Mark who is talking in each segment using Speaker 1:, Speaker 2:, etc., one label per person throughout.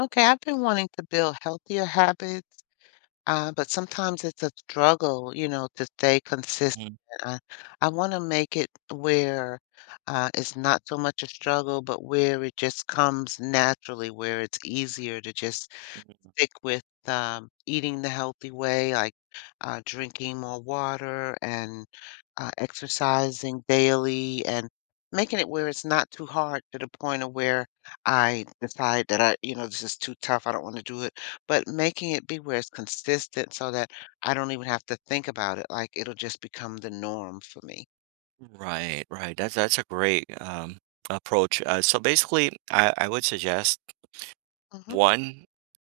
Speaker 1: Okay, I've been wanting to build healthier habits, but sometimes it's a struggle, you know, to stay consistent.
Speaker 2: Mhm,
Speaker 1: I, I want to make it where it's not so much a struggle, but where it just comes naturally, where it's easier to just stick with, eating the healthy way, like, drinking more water and, exercising daily, and making it where it's not too hard to the point of where I decide that "This is too tough, I don't wanna do it," but making it be where it's consistent so that I don't even have to think about it, like, it'll just become the norm for me.
Speaker 2: mhm. Right, right. That's a great approach. So basically, I would suggest
Speaker 1: Mhm,
Speaker 2: one,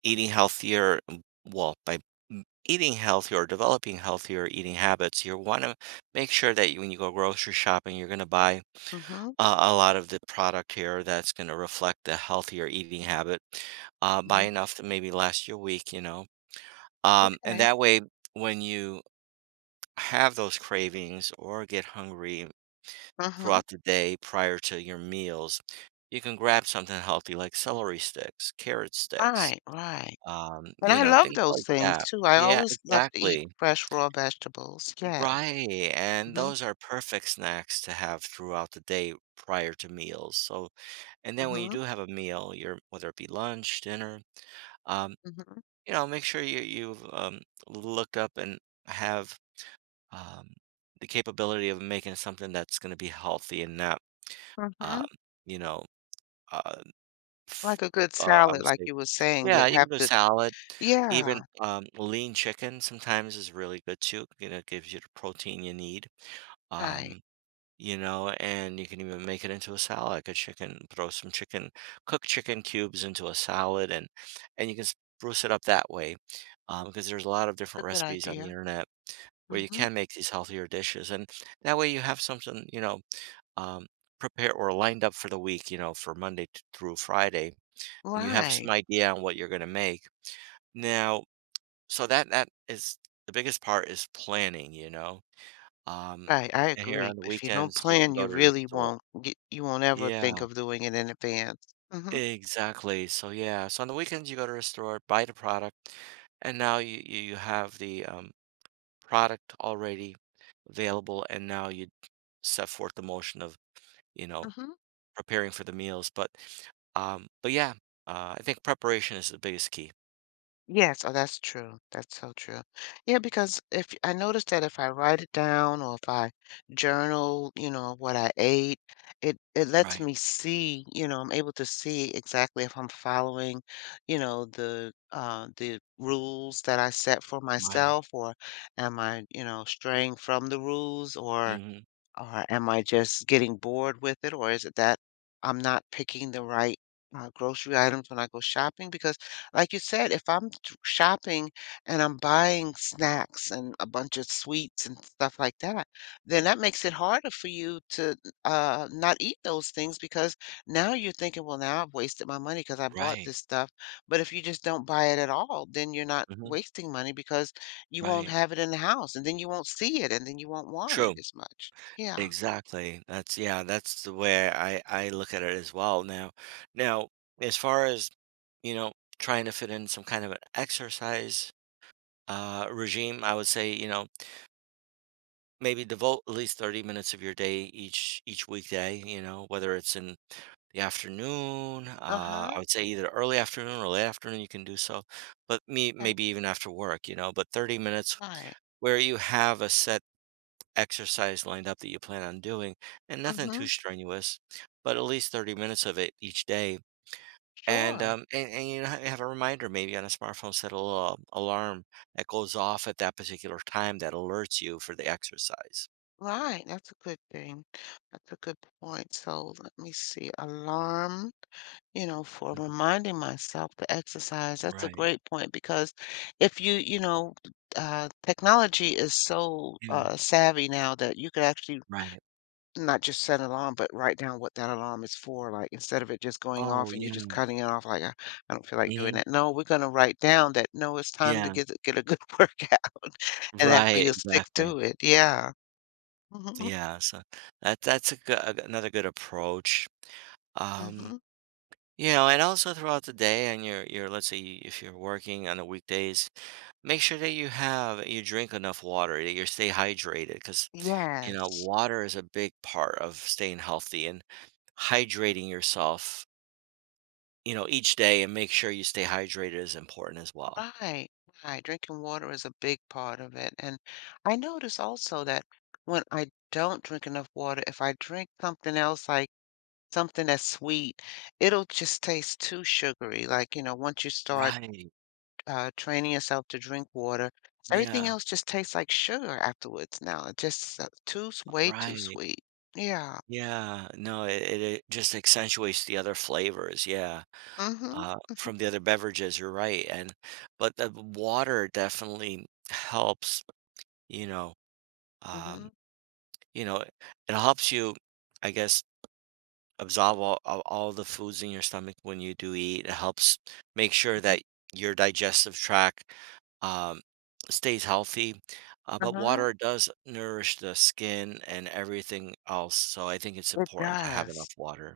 Speaker 2: eating healthier. Well, by eating healthier or developing healthier eating habits, you want to make sure that you, when you go grocery shopping, you're going to buy
Speaker 1: mhm.
Speaker 2: a lot of the product here that's going to reflect the healthier eating habit. Buy
Speaker 1: Mhm.
Speaker 2: enough to maybe last your week, you know. And
Speaker 1: Okay.
Speaker 2: that way, when you have those cravings or get hungry
Speaker 1: Mhm.
Speaker 2: throughout the day prior to your meals, you can grab something healthy like celery sticks, carrot sticks,
Speaker 1: Right, right. And
Speaker 2: you
Speaker 1: I
Speaker 2: know,
Speaker 1: love
Speaker 2: things
Speaker 1: those
Speaker 2: like
Speaker 1: things
Speaker 2: that.
Speaker 1: too. I
Speaker 2: Yeah,
Speaker 1: always love to eat
Speaker 2: exactly.
Speaker 1: fresh raw vegetables. Yes.
Speaker 2: Right. And
Speaker 1: Mhm,
Speaker 2: those are perfect snacks to have throughout the day prior to meals. So, and then when you
Speaker 1: mhm,
Speaker 2: do have a meal, your whether it be lunch, dinner, um,
Speaker 1: mhm,
Speaker 2: you know, make sure you you've looked up and have um, the capability of making something that's going to be healthy and not, um,
Speaker 1: mhm.
Speaker 2: you know, uh, F
Speaker 1: Like a good
Speaker 2: I
Speaker 1: salad,
Speaker 2: would
Speaker 1: like
Speaker 2: say
Speaker 1: you were saying,
Speaker 2: yeah,
Speaker 1: that
Speaker 2: you can
Speaker 1: have
Speaker 2: do
Speaker 1: to.
Speaker 2: salad, even,
Speaker 1: Yeah,
Speaker 2: lean chicken sometimes is really good too, you know, it gives you the protein you need,
Speaker 1: right.
Speaker 2: um, you know, and you can even make it into a salad, like a chicken, throw some chicken cooked chicken cubes into a salad, and you can spruce it up that way, because there's a lot of different
Speaker 1: That's a good
Speaker 2: recipes on the
Speaker 1: idea.
Speaker 2: internet where you
Speaker 1: Mhm.
Speaker 2: can make these healthier dishes, and that way you have something, you know, um, prepared or lined up for the week, you know, for Monday t through Friday and you have some
Speaker 1: Right.
Speaker 2: idea on what you're going to make. Now, so that is the biggest part is planning, you know. Um,
Speaker 1: Right, I
Speaker 2: and here
Speaker 1: agree.
Speaker 2: on the
Speaker 1: If you don't
Speaker 2: weekends, you can
Speaker 1: plan,
Speaker 2: go
Speaker 1: you
Speaker 2: to the
Speaker 1: really
Speaker 2: store.
Speaker 1: won't get you won't ever think
Speaker 2: Yeah,
Speaker 1: of doing it in advance. Mhm,
Speaker 2: exactly. So yeah, so on the weekends you go to the store, buy the product, and now you have the product already available, and now you set forth the motion of you know
Speaker 1: mhm.
Speaker 2: preparing for the meals. But yeah, I think preparation is the biggest key.
Speaker 1: Yes, oh, that's true. That's so true. Yeah, because if I notice that if I write it down or if I journal, you know, what I ate, it lets
Speaker 2: Right,
Speaker 1: me see, you know, I'm able to see exactly if I'm following, you know, the rules that I set for
Speaker 2: right,
Speaker 1: myself, or am I, you know, straying from the rules,
Speaker 2: hmm
Speaker 1: or am I just getting bored with it? Or is it that I'm not picking the right grocery items when I go shopping? Because, like you said, if shopping and I'm buying snacks and a bunch of sweets and stuff like that, then that makes it harder for you to not eat those things because now you're thinking, well, now I've wasted my money because I bought
Speaker 2: right.
Speaker 1: this stuff. But if you just don't buy it at all, then you're not
Speaker 2: Mhm.
Speaker 1: wasting money because you won't
Speaker 2: Right.
Speaker 1: have it in the house, and then you won't see it, and then you won't want it
Speaker 2: True.
Speaker 1: as much. Yeah.
Speaker 2: Exactly. That's yeah, that's the way I look at it as well now. Now, as far as, you know, trying to fit in some kind of an exercise regime, I would say, you know, maybe devote at least 30 minutes of your day each weekday, you know, whether it's in the afternoon, I
Speaker 1: Uh-huh.
Speaker 2: would say either early afternoon or late afternoon you can do so, but me
Speaker 1: That's
Speaker 2: maybe even after work, you know, but 30 minutes
Speaker 1: right.
Speaker 2: where you have a set exercise lined up that you plan on doing and nothing too
Speaker 1: Mhm.
Speaker 2: strenuous, but at least 30 minutes of it each day. And,
Speaker 1: Sure.
Speaker 2: um, and, and you have a reminder maybe on a smartphone, set a little alarm that goes off at that particular time that alerts you for the exercise.
Speaker 1: Right. That's a good thing. That's a good point. So let me see. Alarm, you know, for
Speaker 2: Mhm.
Speaker 1: reminding myself to exercise. That's a
Speaker 2: Right.
Speaker 1: great point because if you, you know, technology is so
Speaker 2: Yeah.
Speaker 1: savvy now that you could actually
Speaker 2: Right.
Speaker 1: not just set an alarm, but write down what that alarm is for, like, instead of it just going
Speaker 2: Oh,
Speaker 1: off and you just
Speaker 2: yeah.
Speaker 1: cutting it off, like, I don't feel like doing
Speaker 2: Hmm.
Speaker 1: that." No, we're gonna write down that, "No, it's time to
Speaker 2: Yeah.
Speaker 1: get a good workout," and that way
Speaker 2: Right.
Speaker 1: you'll stick
Speaker 2: Exactly.
Speaker 1: to it. Yeah. Mhm,
Speaker 2: Yeah. So that's a good, another good approach. Um,
Speaker 1: mhm.
Speaker 2: you know, and also throughout the day and let's say if you're working on the weekdays, make sure that you drink enough water, that you stay hydrated because you know,
Speaker 1: Yes.
Speaker 2: water is a big part of staying healthy and hydrating yourself, you know, each day and make sure you stay hydrated is important as well.
Speaker 1: Right, right. Drinking water is a big part of it, and I notice also that when I don't drink enough water, if I drink something else, like something that's sweet, it'll just taste too sugary, like, you know, once you start
Speaker 2: Right.
Speaker 1: training yourself to drink water. Everything
Speaker 2: Yeah.
Speaker 1: else just tastes like sugar afterwards now. It just way too
Speaker 2: Right.
Speaker 1: sweet. Yeah.
Speaker 2: Yeah. No, it just accentuates the other flavors, yeah,
Speaker 1: Mm-hmm.
Speaker 2: from the other beverages, you're right, and but the water definitely helps, you know,
Speaker 1: Mm-hmm.
Speaker 2: um, you know, it helps you, I guess absorb all the foods in your stomach when you do eat. It helps make sure that your digestive tract um, stays healthy. But
Speaker 1: Uh-huh.
Speaker 2: water does nourish the skin and everything else. So I think it's
Speaker 1: It
Speaker 2: important to have enough
Speaker 1: does.
Speaker 2: water.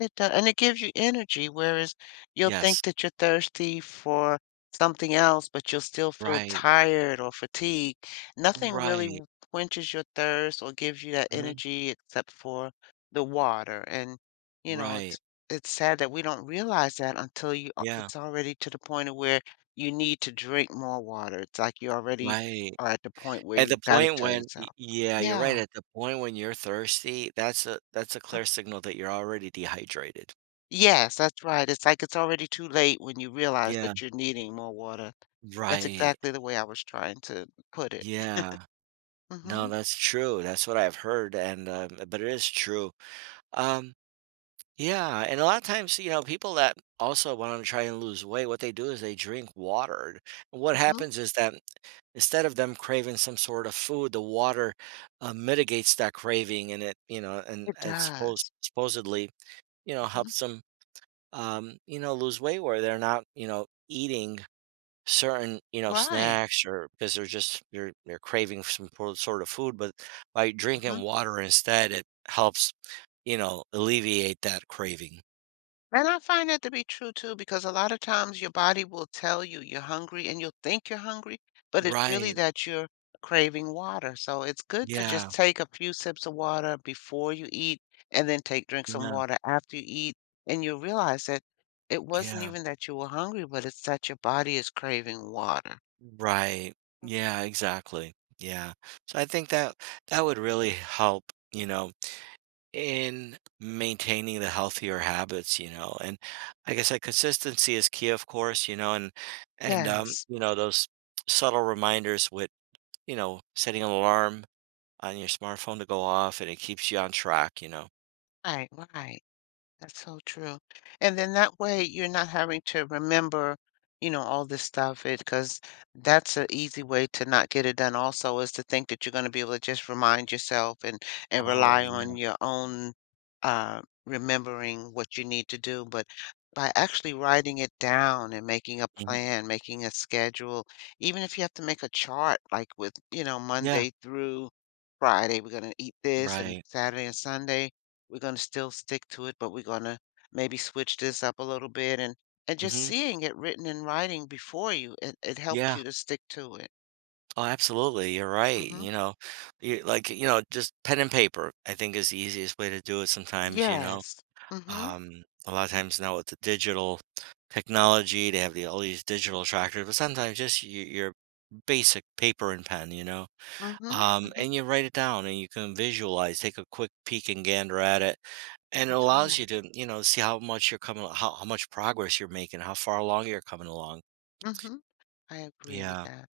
Speaker 1: It does, and it gives you energy, whereas you'll
Speaker 2: Yes.
Speaker 1: think that you're thirsty for something else, but you'll still feel
Speaker 2: Right.
Speaker 1: tired or fatigued. Nothing really
Speaker 2: Right.
Speaker 1: w- quenches your thirst or gives you that
Speaker 2: Mhm.
Speaker 1: energy except for the water. And you know,
Speaker 2: Right.
Speaker 1: it's sad that we don't realize that until
Speaker 2: Yeah.
Speaker 1: it's already to the point of where you need to drink more water. It's like you already
Speaker 2: Right.
Speaker 1: are at the point where
Speaker 2: At the
Speaker 1: you've got to
Speaker 2: point
Speaker 1: tell
Speaker 2: when,
Speaker 1: yourself.
Speaker 2: yeah, you're right.
Speaker 1: Yeah.
Speaker 2: At the point when you're thirsty, that's a clear signal that you're already dehydrated.
Speaker 1: Yes, that's right. It's like it's already too late when you realize
Speaker 2: Yeah.
Speaker 1: that you're needing more water. That's
Speaker 2: Right.
Speaker 1: exactly the way I was trying to put it.
Speaker 2: Yeah. No,
Speaker 1: Mhm,
Speaker 2: that's true. That's what I've heard, and but it is true. Um, yeah, and a lot of times, you know, people that also want to try and lose weight, what they do is they drink water. And what
Speaker 1: mhm.
Speaker 2: happens is that instead of them craving some sort of food, the water mitigates that craving, and it, you know,
Speaker 1: It
Speaker 2: and
Speaker 1: does.
Speaker 2: supposedly, you know,
Speaker 1: Mhm.
Speaker 2: helps them, you know, lose weight where they're not, you know, eating certain, you know,
Speaker 1: Right.
Speaker 2: snacks or because they're just they're craving some po sort of food, but by drinking
Speaker 1: Mhm.
Speaker 2: water instead, it helps, you know, alleviate that craving.
Speaker 1: And I find that to be true too, because a lot of times your body will tell you you're hungry and you'll think you're hungry, but it's really
Speaker 2: Right.
Speaker 1: that you're craving water. So it's good to just
Speaker 2: Yeah.
Speaker 1: take a few sips of water before you eat, and then take drink some
Speaker 2: Yeah.
Speaker 1: water after you eat. And you'll realize that it wasn't
Speaker 2: Yeah.
Speaker 1: even that you were hungry, but it's that your body is craving water.
Speaker 2: Right. Yeah, exactly. Yeah. So I think that that would really help, you know, in maintaining the healthier habits, you know, and like I said, consistency is key, of course, you know, and
Speaker 1: Yes.
Speaker 2: you know, those subtle reminders with you know, setting an alarm on your smartphone to go off, and it keeps you on track, you know?
Speaker 1: Right, right. That's so true. And then that way you're not having to remember, you know, all this stuff it because that's an easy way to not get it done also, is to think that you're going to be able to just remind yourself and
Speaker 2: Oh,
Speaker 1: rely on
Speaker 2: yeah,
Speaker 1: your own uh remembering what you need to do. But by actually writing it down and making a
Speaker 2: mhm,
Speaker 1: plan, making a schedule, even if you have to make a chart like with, you know,
Speaker 2: yeah,
Speaker 1: Monday through Friday, we're going to eat this, and
Speaker 2: right,
Speaker 1: Saturday and Sunday we're gonna still stick to it, but we're gonna maybe switch this up a little bit, and just
Speaker 2: mhm,
Speaker 1: seeing it written in writing before you, it helped
Speaker 2: yeah.
Speaker 1: you to stick to it.
Speaker 2: Oh, absolutely, you're right,
Speaker 1: Mhm.
Speaker 2: you know? You know, just pen and paper, I think, is the easiest way to do it sometimes, you know?
Speaker 1: Yes. Mhm.
Speaker 2: A lot of times now with the digital technology, they have the all these digital trackers, but sometimes just your basic paper and pen, you know?
Speaker 1: Mhm. Mhm.
Speaker 2: And you write it down, and you can visualize, take a quick peek and gander at it. And it
Speaker 1: That's
Speaker 2: allows you
Speaker 1: right.
Speaker 2: to, you know, see how much you're coming how much progress you're making, how far along you're coming along.
Speaker 1: Mhm. I agree with
Speaker 2: Yeah.
Speaker 1: that.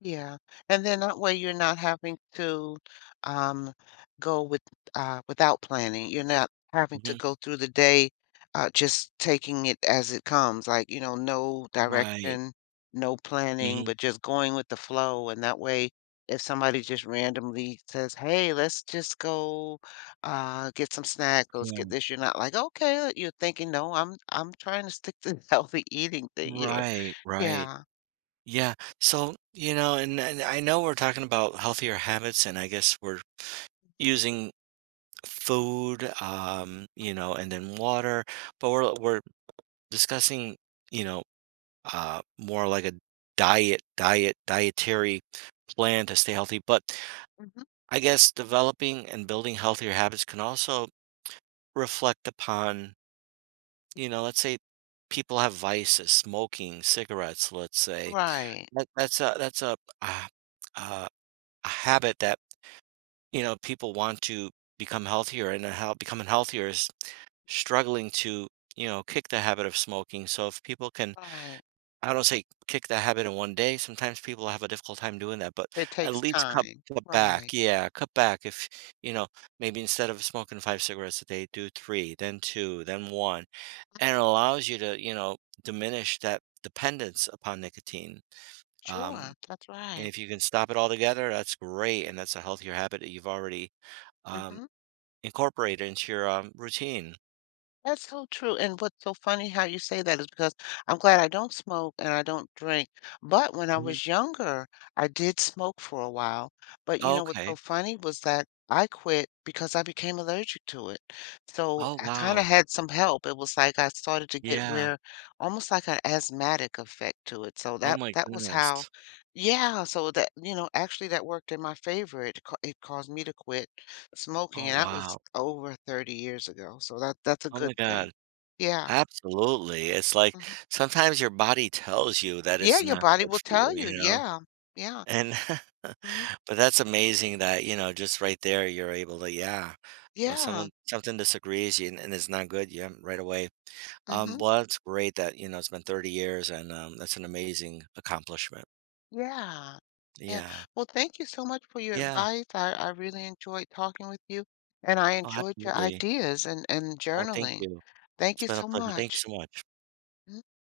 Speaker 1: Yeah, and then that way you're not having to um, go with without planning. You're not having to
Speaker 2: Mhm.
Speaker 1: go through the day just taking it as it comes, like, you know, no
Speaker 2: Right.
Speaker 1: direction, no planning,
Speaker 2: Mhm.
Speaker 1: but just going with the flow. And that way, if somebody just randomly says, "Hey, let's just go get some snacks, let's get
Speaker 2: Yeah.
Speaker 1: this," you're not like, "Okay," you're thinking, "No, I'm trying to stick to the healthy eating thing here."
Speaker 2: Right, right.
Speaker 1: Yeah,
Speaker 2: Yeah. So, you know, and I know we're talking about healthier habits, and I guess we're using food, you know, and then water, but we're discussing, you know, more like a dietary plan to stay healthy, but
Speaker 1: hmm.
Speaker 2: I guess developing and building healthier habits can also reflect upon, you know, let's say people have vices, smoking, cigarettes, let's say.
Speaker 1: Right,
Speaker 2: That's uh uh a habit that you know people want to become healthier, and how becoming healthier is struggling to you know kick the habit of smoking. So if people can,
Speaker 1: right.
Speaker 2: I don't say kick the habit in one day. Sometimes people have a difficult time doing that, but
Speaker 1: It
Speaker 2: at
Speaker 1: takes
Speaker 2: least cut
Speaker 1: time.
Speaker 2: cut back.
Speaker 1: Right.
Speaker 2: Yeah, cut back. If you know, maybe instead of smoking five cigarettes a day, do three, then two, then one and it allows you to you know diminish that dependence upon nicotine um,
Speaker 1: Sure, that's
Speaker 2: and
Speaker 1: right.
Speaker 2: if you can stop it altogether that's great and that's a healthier habit that you've already um,
Speaker 1: Mhm.
Speaker 2: incorporated into your routine.
Speaker 1: That's so true, and what's so funny how you say that is because I'm glad I don't smoke and I don't drink, but when I
Speaker 2: Hmm.
Speaker 1: was younger, I did smoke for a while, but you know what's
Speaker 2: Okay.
Speaker 1: so funny was that I quit because I became allergic to it, so
Speaker 2: Oh
Speaker 1: I kinda
Speaker 2: wow.
Speaker 1: had some help. It was like I started to get
Speaker 2: Yeah.
Speaker 1: where almost like an asthmatic effect to it, so
Speaker 2: Oh
Speaker 1: that
Speaker 2: my
Speaker 1: that was how,
Speaker 2: goodness.
Speaker 1: yeah, so that you know, actually that worked in my favor, it caused me to quit smoking,
Speaker 2: Oh
Speaker 1: and that was
Speaker 2: wow.
Speaker 1: over 30 years ago, so that that's a
Speaker 2: Oh
Speaker 1: good
Speaker 2: my
Speaker 1: thing.
Speaker 2: god.
Speaker 1: Yeah,
Speaker 2: Absolutely, it's like
Speaker 1: mhm.
Speaker 2: sometimes your body tells you that
Speaker 1: Yeah,
Speaker 2: it's
Speaker 1: your
Speaker 2: not
Speaker 1: body
Speaker 2: good
Speaker 1: will
Speaker 2: for you
Speaker 1: tell you,
Speaker 2: you know.
Speaker 1: yeah, yeah,
Speaker 2: And
Speaker 1: mhm,
Speaker 2: but that's amazing that, you know, just right there, you're able to yeah. When
Speaker 1: yeah,
Speaker 2: someone something disagrees you and it's not good, yeah, right away.
Speaker 1: mhm,
Speaker 2: Well, that's great that, you know, it's been 30 years and that's an amazing accomplishment.
Speaker 1: yeah, yeah.
Speaker 2: Yeah.
Speaker 1: Well, thank you so much for your
Speaker 2: Yeah.
Speaker 1: advice, I really enjoyed talking with you, and I
Speaker 2: Oh,
Speaker 1: enjoyed your
Speaker 2: absolutely.
Speaker 1: ideas and
Speaker 2: Oh, thank
Speaker 1: journaling.
Speaker 2: you.
Speaker 1: Thank
Speaker 2: It's
Speaker 1: you
Speaker 2: been a
Speaker 1: so
Speaker 2: pleasure. Thank you
Speaker 1: much.
Speaker 2: so much.